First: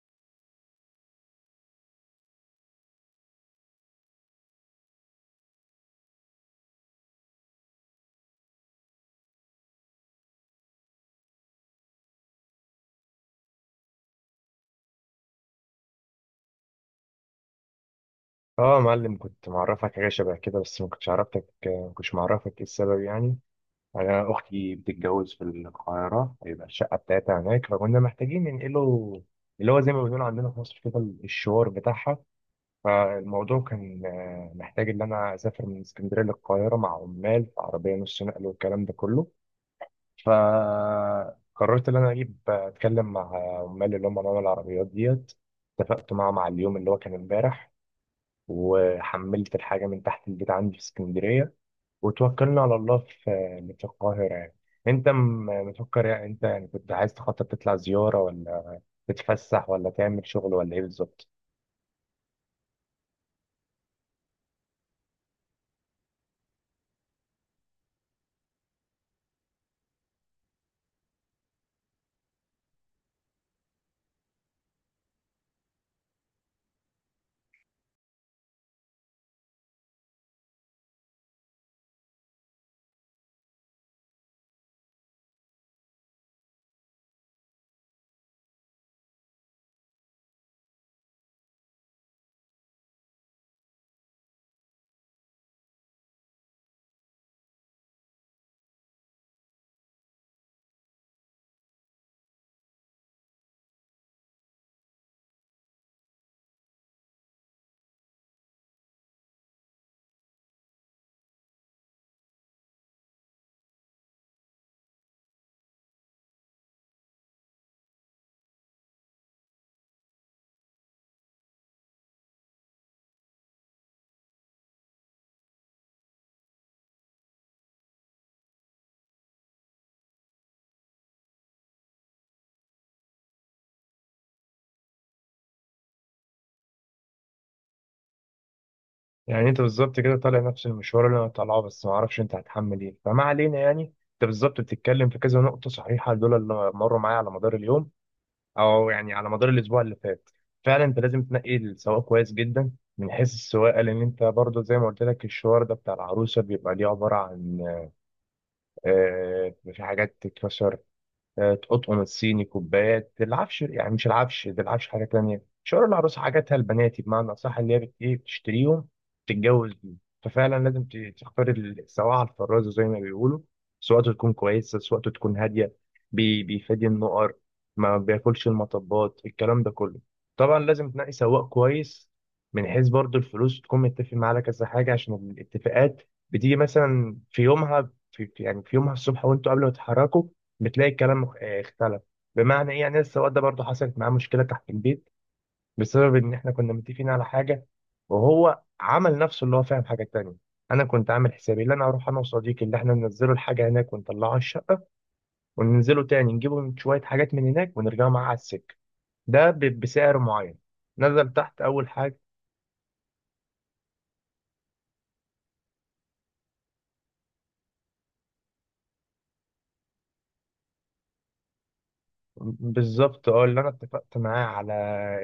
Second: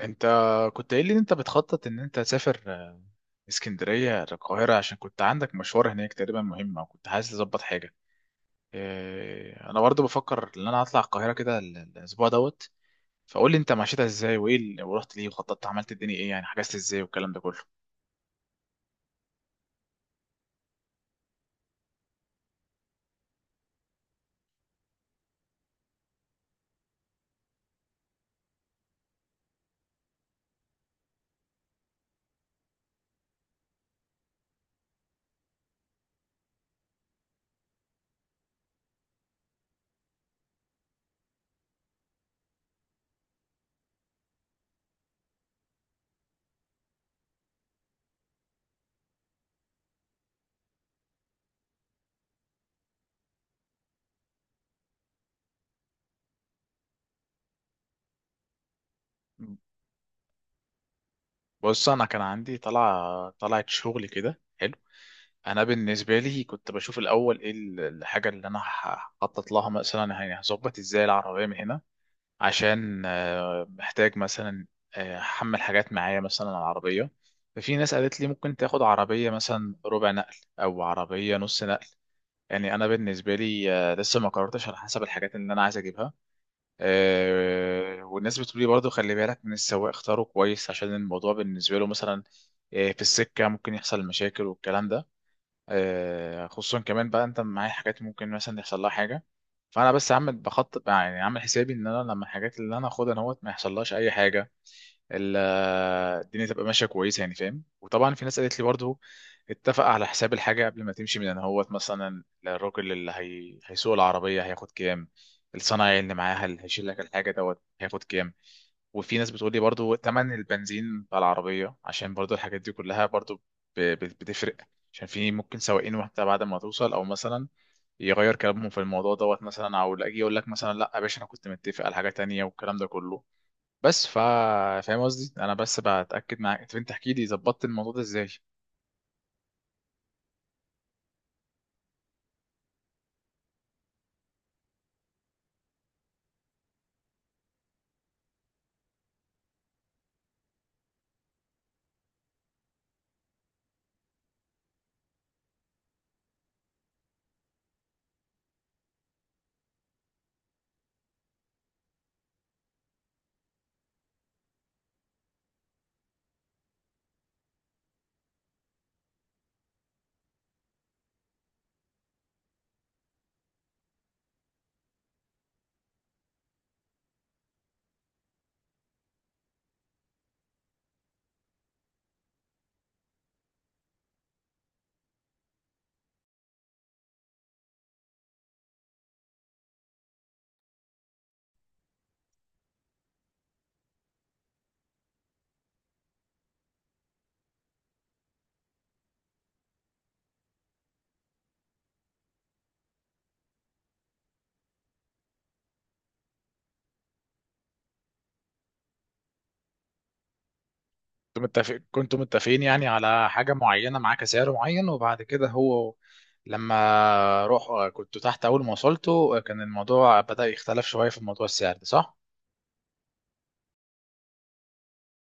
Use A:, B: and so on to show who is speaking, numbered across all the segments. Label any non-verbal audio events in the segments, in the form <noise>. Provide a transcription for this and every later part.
A: انت كنت قايل لي ان انت بتخطط ان انت تسافر اسكندرية القاهرة، عشان كنت عندك مشوار هناك تقريبا مهم او كنت عايز تظبط حاجة. انا برضه بفكر ان انا هطلع القاهرة كده الاسبوع دوت، فقول لي انت مشيتها ازاي وايه ورحت ليه وخططت عملت الدنيا ايه، يعني حجزت ازاي والكلام ده كله.
B: اه يا معلم كنت معرفك حاجه شبه كده، بس ما كنتش معرفك ايه السبب يعني. انا اختي بتتجوز في القاهره، هيبقى الشقه بتاعتها هناك فكنا محتاجين ننقله، اللي هو زي ما بنقول عندنا في مصر كده، الشوار بتاعها. فالموضوع كان محتاج ان انا اسافر من اسكندريه للقاهره مع عمال في عربيه نص نقل والكلام ده كله. فقررت ان انا اجيب اتكلم مع عمال اللي هم عمال العربيات ديت. اتفقت معاهم على اليوم اللي هو كان امبارح، وحملت الحاجة من تحت البيت عندي في اسكندرية، وتوكلنا على الله في القاهرة يعني. انت مفكر يعني، يعني كنت عايز تخطط تطلع زيارة، ولا تتفسح، ولا تعمل شغل، ولا ايه بالظبط؟
A: بص، انا كان عندي طلعت شغل كده حلو. انا بالنسبه لي كنت بشوف الاول ايه الحاجه اللي انا هخطط لها مثلا، يعني هظبط ازاي العربيه من هنا عشان محتاج مثلا احمل حاجات معايا مثلا على العربيه. ففي ناس قالت لي ممكن تاخد عربيه مثلا ربع نقل او عربيه نص نقل. يعني انا بالنسبه لي لسه ما قررتش على حسب الحاجات اللي انا عايز اجيبها. والناس بتقول لي برضو خلي بالك من السواق، اختاره كويس عشان الموضوع بالنسبه له مثلا في السكه ممكن يحصل مشاكل والكلام ده. خصوصا كمان بقى انت معايا حاجات ممكن مثلا يحصل لها حاجه. فانا بس عامل بخطط، يعني عامل حسابي ان انا لما الحاجات اللي انا اخدها اهوت ما يحصلهاش اي حاجه، ال- الدنيا تبقى ماشيه كويسه، يعني فاهم. وطبعا في ناس قالت لي برضو اتفق على حساب الحاجه قبل ما تمشي، من ان هوت مثلا الراجل هيسوق العربيه هياخد كام، الصنايعي اللي معاها اللي هيشيل لك الحاجه دوت هياخد كام. وفي ناس بتقول لي برضو تمن البنزين بتاع العربيه، عشان برضو الحاجات دي كلها برضو بتفرق، عشان في ممكن سواقين واحده بعد ما توصل او مثلا يغير كلامهم في الموضوع دوت، مثلا او اجي يقول لك مثلا لا يا باشا انا كنت متفق على حاجه تانية والكلام ده كله. بس فاهم قصدي، انا بس بتاكد معاك. طب انت احكي لي ظبطت الموضوع ده ازاي.
B: يعني انت بالظبط كده طالع نفس المشوار اللي انا طالعه، بس ما اعرفش انت هتحمل ايه. فما علينا، يعني انت بالظبط بتتكلم في كذا نقطة صحيحة، دول اللي مروا معايا على مدار اليوم، او يعني على مدار الاسبوع اللي فات. فعلا انت لازم تنقي السواق كويس جدا من حيث السواقه، لان انت برضو زي ما قلت لك الشوار ده بتاع العروسه بيبقى ليه عباره عن في حاجات تتكسر. تقطقم الصيني، كوبايات، العفش، يعني مش العفش ده، العفش حاجه تانية. شعور العروسه، حاجاتها البناتي بمعنى اصح، اللي هي بت- ايه بتشتريهم تتجوز بيهم. ففعلا لازم تختار سواعة الفرازه زي ما بيقولوا. سواقته تكون كويسه، سواقته تكون هاديه، بيفادي النقر، ما بياكلش المطبات، الكلام ده كله. طبعا لازم تنقي سواق كويس، من حيث برضو الفلوس تكون متفق معاه على كذا حاجه، عشان الاتفاقات بتيجي مثلا في يومها. في يومها الصبح وانتوا قبل ما تتحركوا بتلاقي الكلام اختلف. بمعنى ايه يعني؟ لسه الواد ده برضه حصلت معاه مشكله تحت البيت بسبب ان احنا كنا متفقين على حاجه، وهو عمل نفسه اللي هو فاهم حاجه تانية. انا كنت عامل حسابي اللي انا هروح انا وصديقي اللي احنا ننزله الحاجه هناك ونطلعه الشقه، وننزله تاني نجيبه من شويه حاجات من هناك ونرجعه معاه على السكه، ده بسعر معين. نزل تحت اول
A: كنتوا
B: حاجه،
A: متفقين يعني على حاجه معينه معاه كسعر معين، وبعد كده هو لما روح كنتوا تحت اول ما وصلتوا كان الموضوع بدأ يختلف شويه في موضوع السعر ده، صح؟
B: بالظبط اه اللي انا اتفقت معاه على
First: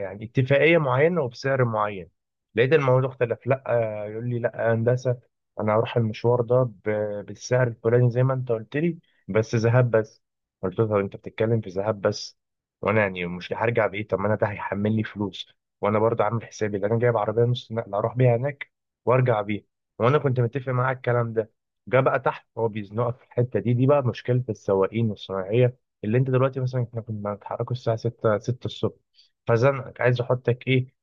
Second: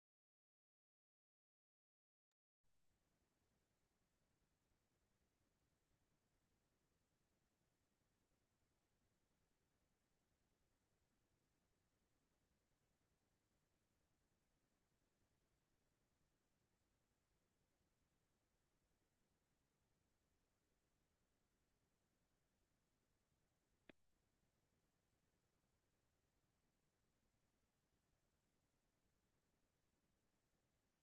B: يعني اتفاقيه معينه وبسعر معين، لقيت الموضوع اختلف. لا، يقول لي لا يا هندسه انا هروح المشوار ده بالسعر الفلاني زي ما انت قلت لي، بس ذهاب بس. قلت له طب انت بتتكلم في ذهاب بس، وانا يعني مش هرجع بايه؟ طب ما انا ده هيحمل لي فلوس، وانا برضه عامل حسابي اللي انا جايب عربيه نص نقل اروح بيها هناك وارجع بيها، وانا كنت متفق معاه على الكلام ده. جه بقى تحت هو بيزنقك في الحته دي بقى مشكله السواقين والصناعيه، اللي انت دلوقتي مثلا احنا كنا بنتحركوا الساعه 6 الصبح. فزنقك عايز احطك ايه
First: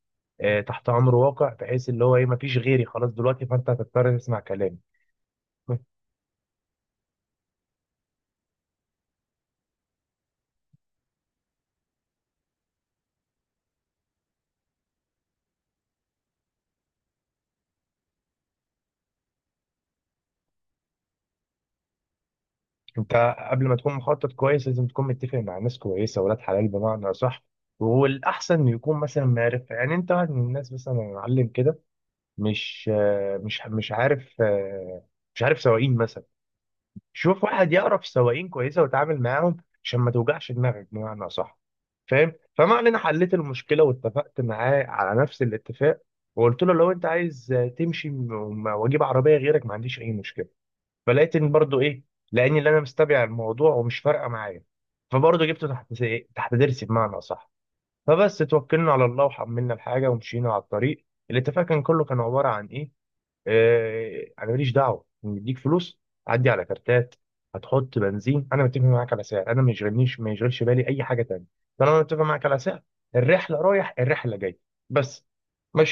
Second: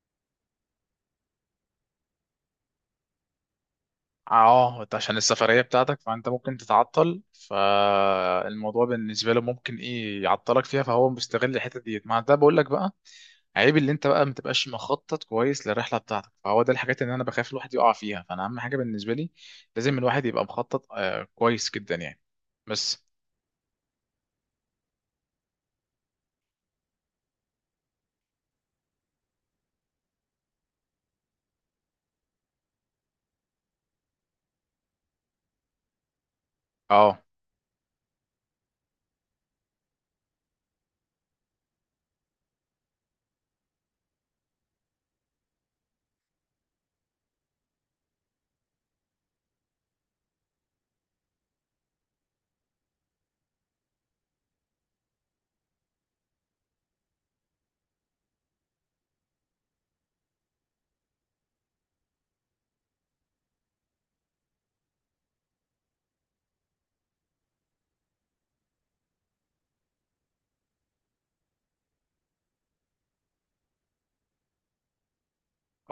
B: تحت امر واقع، بحيث اللي هو ايه، مفيش غيري خلاص دلوقتي، فانت هتضطر تسمع كلامي.
A: اه، انت عشان السفرية
B: <laughs>
A: بتاعتك فانت ممكن تتعطل، فالموضوع بالنسبة له ممكن ايه يعطلك فيها، فهو مستغل الحتة ديت. مع ده بقول لك بقى عيب اللي انت بقى ما تبقاش مخطط كويس للرحلة بتاعتك، فهو ده الحاجات اللي انا بخاف الواحد يقع فيها. فانا اهم حاجة بالنسبة لي لازم الواحد يبقى مخطط آه كويس جدا يعني. بس.
B: انت قبل ما تكون مخطط كويس لازم تكون متفق مع ناس كويسه ولاد حلال بمعنى صح. والاحسن إنه يكون مثلا معرف، يعني انت واحد من الناس مثلا يا معلم كده مش عارف، مش عارف سواقين مثلا.
A: اه،
B: شوف واحد يقرا في سواقين كويسه وتعامل معاهم، عشان ما توجعش دماغك بمعنى صح. فاهم؟ فما علينا، حليت المشكله واتفقت معاه على نفس الاتفاق، وقلت له لو انت عايز تمشي واجيب عربيه غيرك ما عنديش اي مشكله. فلقيت ان برضو ايه، لاني اللي انا مستبع الموضوع ومش فارقه معايا، فبرضه جبته تحت تحت ضرسي بمعنى صح. فبس توكلنا على الله وحملنا الحاجه ومشينا على الطريق. الاتفاق كان كله كان عباره عن ايه، انا ماليش دعوه، مديك فلوس، عدي على كارتات، هتحط بنزين، انا متفق معاك على سعر، انا ما يشغلنيش ما يشغلش بالي اي حاجه تانية طالما انا متفق معاك على سعر، الرحله رايح الرحله جاي، بس.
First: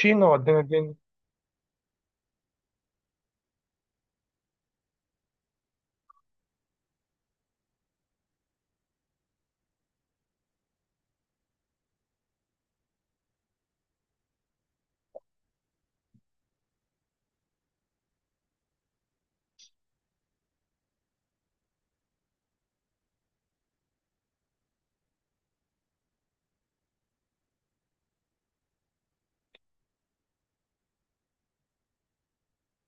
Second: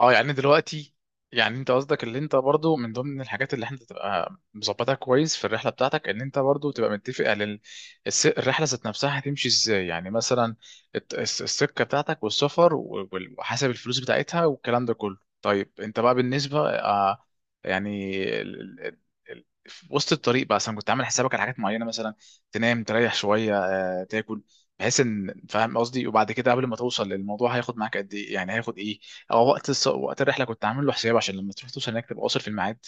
A: اه، يعني
B: ودينا الدنيا.
A: دلوقتي يعني انت قصدك اللي انت برضو من ضمن الحاجات اللي انت تبقى مظبطها كويس في الرحله بتاعتك ان انت برضو تبقى متفق على الرحله ذات نفسها هتمشي ازاي، يعني مثلا السكه بتاعتك والسفر وحسب الفلوس بتاعتها والكلام ده كله. طيب انت بقى بالنسبه يعني ال- ال- ال- في وسط الطريق بقى مثلا كنت عامل حسابك على حاجات معينه، مثلا تنام تريح شويه، تاكل، بحيث ان فاهم قصدي؟ وبعد كده قبل ما توصل للموضوع هياخد معاك قد ايه يعني، هياخد ايه؟ او وقت الرحله كنت عامل له حساب عشان لما تروح توصل هناك تبقى واصل في الميعاد.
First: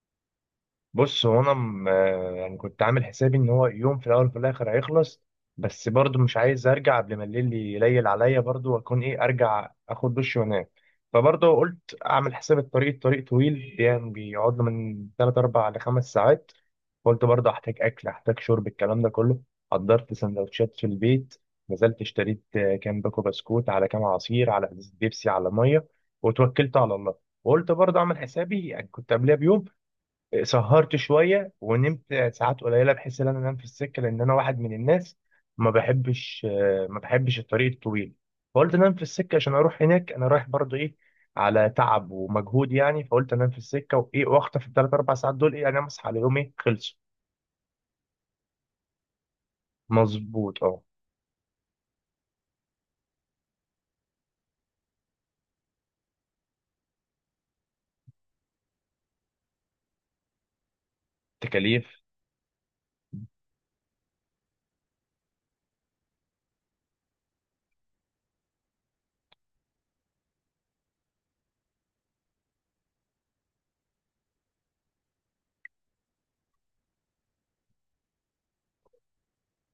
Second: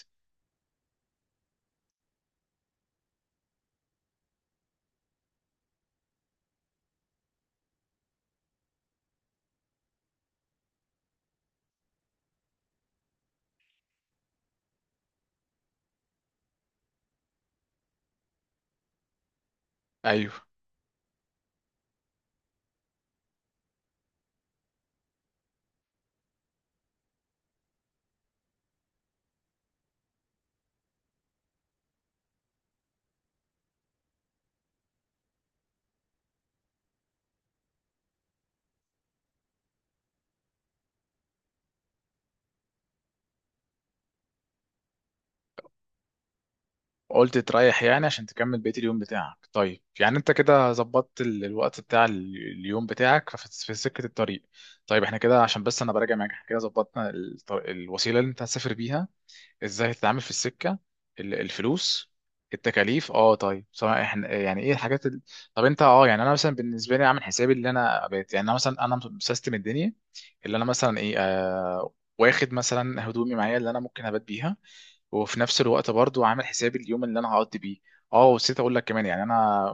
B: بص هو انا يعني كنت عامل حسابي ان هو يوم في الاول وفي الاخر هيخلص، بس برضه مش عايز ارجع قبل ما الليل يليل عليا، برضه واكون ايه، ارجع اخد دش وانام. فبرضه قلت اعمل حساب الطريق، الطريق طويل يعني بيقعد له من 3 4 ل 5 ساعات. قلت برضه احتاج اكل، احتاج شرب، الكلام ده كله. حضرت
A: ايوه،
B: سندوتشات في البيت، نزلت اشتريت كام باكو بسكوت على كام عصير على ازازة بيبسي على ميه، وتوكلت على الله. وقلت برضه اعمل حسابي، يعني كنت قبلها بيوم سهرت شويه ونمت ساعات قليله بحيث ان انا انام في السكه، لان انا واحد من الناس ما بحبش الطريق الطويل. فقلت انام في السكه، عشان اروح هناك انا رايح برضو ايه، على تعب ومجهود يعني. فقلت انام في السكه وايه، واخطف الثلاث اربع ساعات دول ايه، انام اصحى على يوم ايه خلصوا.
A: قلت تريح يعني عشان تكمل بقيه اليوم بتاعك. طيب يعني انت
B: مظبوط
A: كده
B: اه.
A: ظبطت الوقت بتاع اليوم بتاعك في في سكه الطريق. طيب احنا كده عشان بس انا براجع معاك، احنا كده ظبطنا الوسيله اللي انت هتسافر بيها، ازاي هتتعامل في السكه،
B: تكاليف.
A: الفلوس، التكاليف. اه، طيب، سواء احنا يعني ايه طب انت اه، يعني انا مثلا بالنسبه لي عامل حسابي اللي انا بقيت يعني انا مثلا، انا مسيستم الدنيا اللي انا مثلا ايه آه واخد مثلا هدومي معايا اللي انا ممكن ابات بيها، وفي نفس الوقت برضو عامل حسابي اليوم اللي انا هقضي بيه. اه، ونسيت اقول لك كمان يعني انا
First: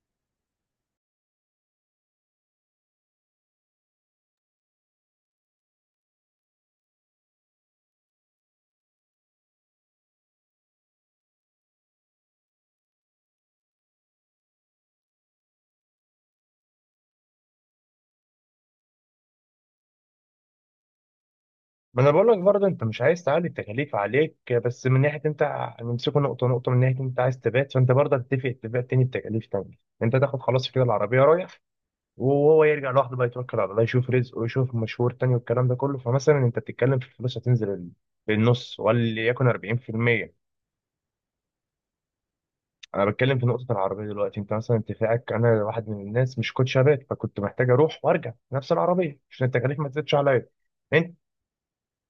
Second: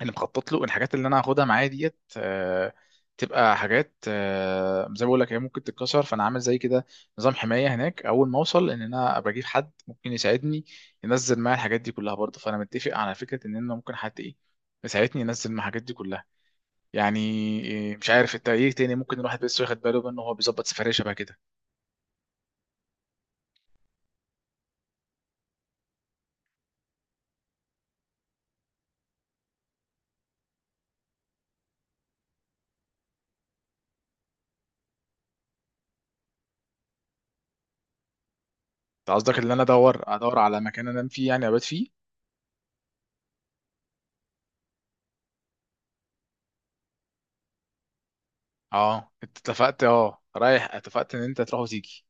A: اللي مخطط له، الحاجات اللي انا هاخدها معايا ديت تبقى حاجات زي ما بقول لك هي ممكن تتكسر، فانا عامل زي كده نظام حمايه هناك اول ما اوصل ان انا ابقى اجيب حد ممكن يساعدني ينزل معايا الحاجات دي كلها برضه، فانا متفق على فكره ان انا ممكن حد ايه يساعدني ينزل مع الحاجات دي كلها. يعني إيه، مش عارف انت ايه تاني ممكن الواحد بس ياخد باله منه وهو بيظبط سفريه شبه كده؟
B: ما انا بقول لك برضه انت مش عايز تعلي التكاليف عليك، بس من ناحيه انت نمسكه نقطه نقطه، من ناحيه انت عايز تبات، فانت برضه هتتفق اتفاق تاني بتكاليف تانية. انت تاخد خلاص كده العربيه رايح، وهو يرجع لوحده بقى يتوكل على الله يشوف رزقه ويشوف مشوار تاني والكلام ده كله. فمثلا انت بتتكلم في الفلوس هتنزل للنص
A: انت قصدك
B: وليكن
A: ان انا ادور
B: 40%.
A: على مكان انام فيه يعني ابات فيه؟
B: انا بتكلم في نقطة العربية دلوقتي. انت مثلا اتفاقك، انا واحد من الناس مش كنت شغال، فكنت محتاج اروح وارجع نفس
A: اه،
B: العربية
A: انت
B: عشان التكاليف
A: اتفقت
B: ما تزيدش
A: اه
B: عليا.
A: رايح، اتفقت
B: انت
A: ان انت تروح وتيجي.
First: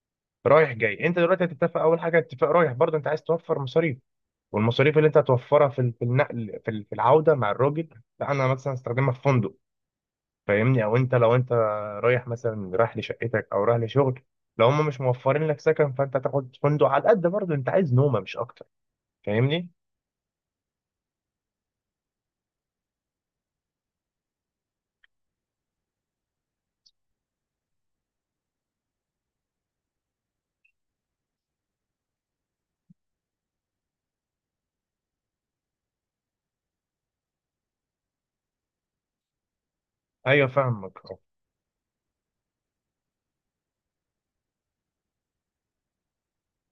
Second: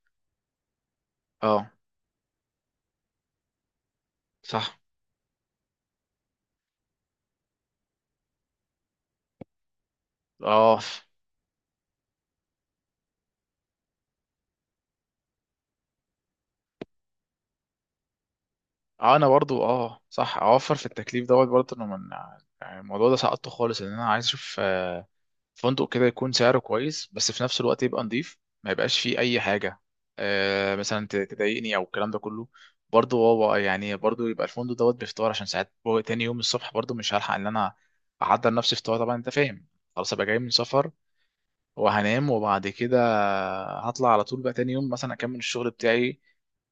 B: رايح جاي، انت دلوقتي
A: اه،
B: هتتفق اول حاجة اتفاق رايح، برضه انت عايز توفر مصاريف.
A: صح.
B: والمصاريف اللي انت هتوفرها في في النقل، في في العودة مع الراجل، لا انا مثلا استخدمها في فندق.
A: اه،
B: فاهمني؟ او انت لو انت رايح مثلا رايح لشقتك او رايح لشغل، لو هم مش موفرين لك سكن فانت تاخد فندق على قد، برضه انت عايز نومه مش اكتر.
A: اه، انا برضو
B: فاهمني؟
A: اه صح اوفر في التكليف دوت برضو، انه من يعني الموضوع ده سقطته خالص ان انا عايز اشوف فندق كده يكون سعره كويس بس في نفس الوقت يبقى نضيف، ما يبقاش فيه اي حاجه مثلا تضايقني او الكلام ده كله. برضو هو يعني برضو يبقى الفندق دوت بفطار عشان ساعات تاني يوم الصبح برضو مش هلحق ان انا احضر نفسي فطار، طبعا انت فاهم، خلاص ابقى جاي
B: ايوه
A: من سفر
B: فاهمك آه.
A: وهنام، وبعد كده هطلع على طول بقى تاني يوم مثلا اكمل الشغل بتاعي.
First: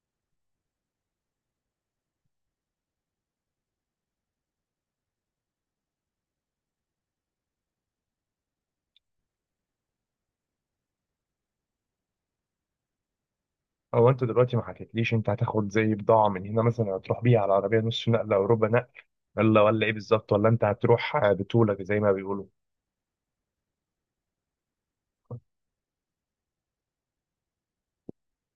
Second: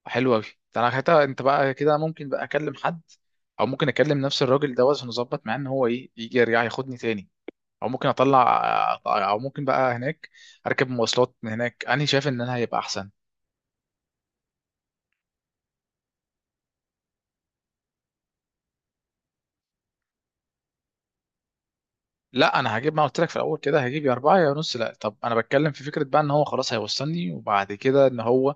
A: حلو قوي. انا حتى انت بقى كده ممكن بقى اكلم حد، او ممكن اكلم نفس الراجل ده عشان نظبط معاه ان هو ايه يجي يرجع ياخدني تاني، او ممكن اطلع، او ممكن بقى هناك اركب مواصلات من هناك، انا شايف ان انا هيبقى احسن.
B: هو انت دلوقتي ما حكيتليش انت هتاخد زي بضاعه من هنا مثلا هتروح بيها على عربيه نص نقله او ربع نقل، ولا ايه بالظبط، ولا انت هتروح بطولك زي ما بيقولوا؟
A: لا، انا هجيب ما قلت لك في الاول كده، هجيب يا اربعه يا نص. لا طب انا بتكلم في فكره بقى ان هو خلاص هيوصلني، وبعد كده ان هو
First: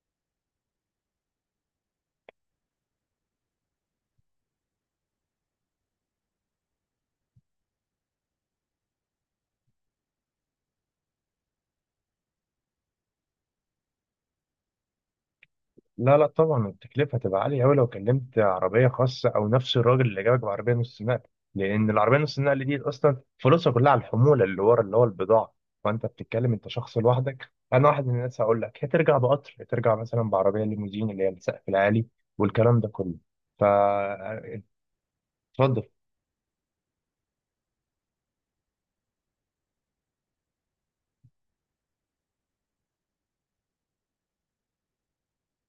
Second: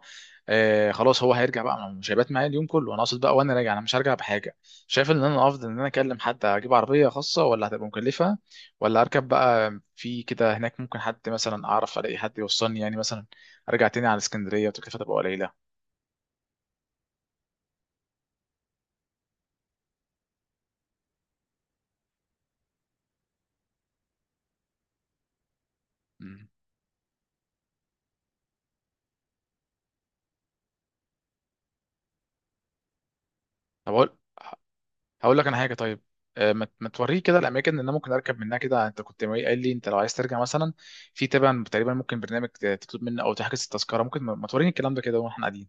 A: آه خلاص هو هيرجع بقى، ما هو مش هيبات معايا اليوم كله، انا اقصد بقى وانا راجع انا مش هرجع بحاجه. شايف ان انا افضل ان انا اكلم حد اجيب عربيه خاصه ولا هتبقى مكلفه؟ ولا اركب بقى في كده هناك ممكن حد مثلا اعرف، الاقي حد يوصلني يعني مثلا، ارجع تاني على اسكندريه وتكلفتها تبقى قليله.
B: لا لا، طبعا التكلفة هتبقى عالية أوي لو كلمت عربية خاصة أو نفس الراجل اللي جابك بعربية نص نقل، لأن العربية نص نقل دي أصلا فلوسها كلها على الحمولة اللي ورا اللي هو البضاعة. فأنت
A: مم.
B: بتتكلم أنت شخص لوحدك، أنا واحد من الناس هقول لك هترجع بقطر، هترجع مثلا بعربية ليموزين اللي هي السقف العالي والكلام ده كله،
A: طب اقول،
B: فاتفضل.
A: هقول لك انا حاجه. طيب، ما ما توريه كده الاماكن اللي انا ممكن اركب منها كده؟ انت كنت قايل لي انت لو عايز ترجع مثلا في تبع تقريبا ممكن برنامج تطلب منه او تحجز التذكره، ممكن ما ما توريني الكلام ده كده واحنا قاعدين؟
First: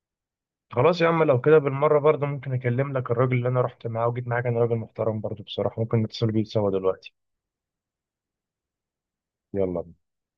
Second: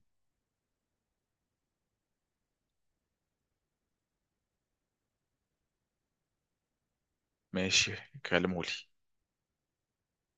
B: خلاص يا عم، لو كده بالمرة برضه ممكن أكلم لك الراجل اللي أنا رحت معاه وجيت معاه، كان راجل محترم برضه بصراحة، ممكن نتصل بيه سوا دلوقتي.
A: ماشي، كلمه لي.
B: يلا.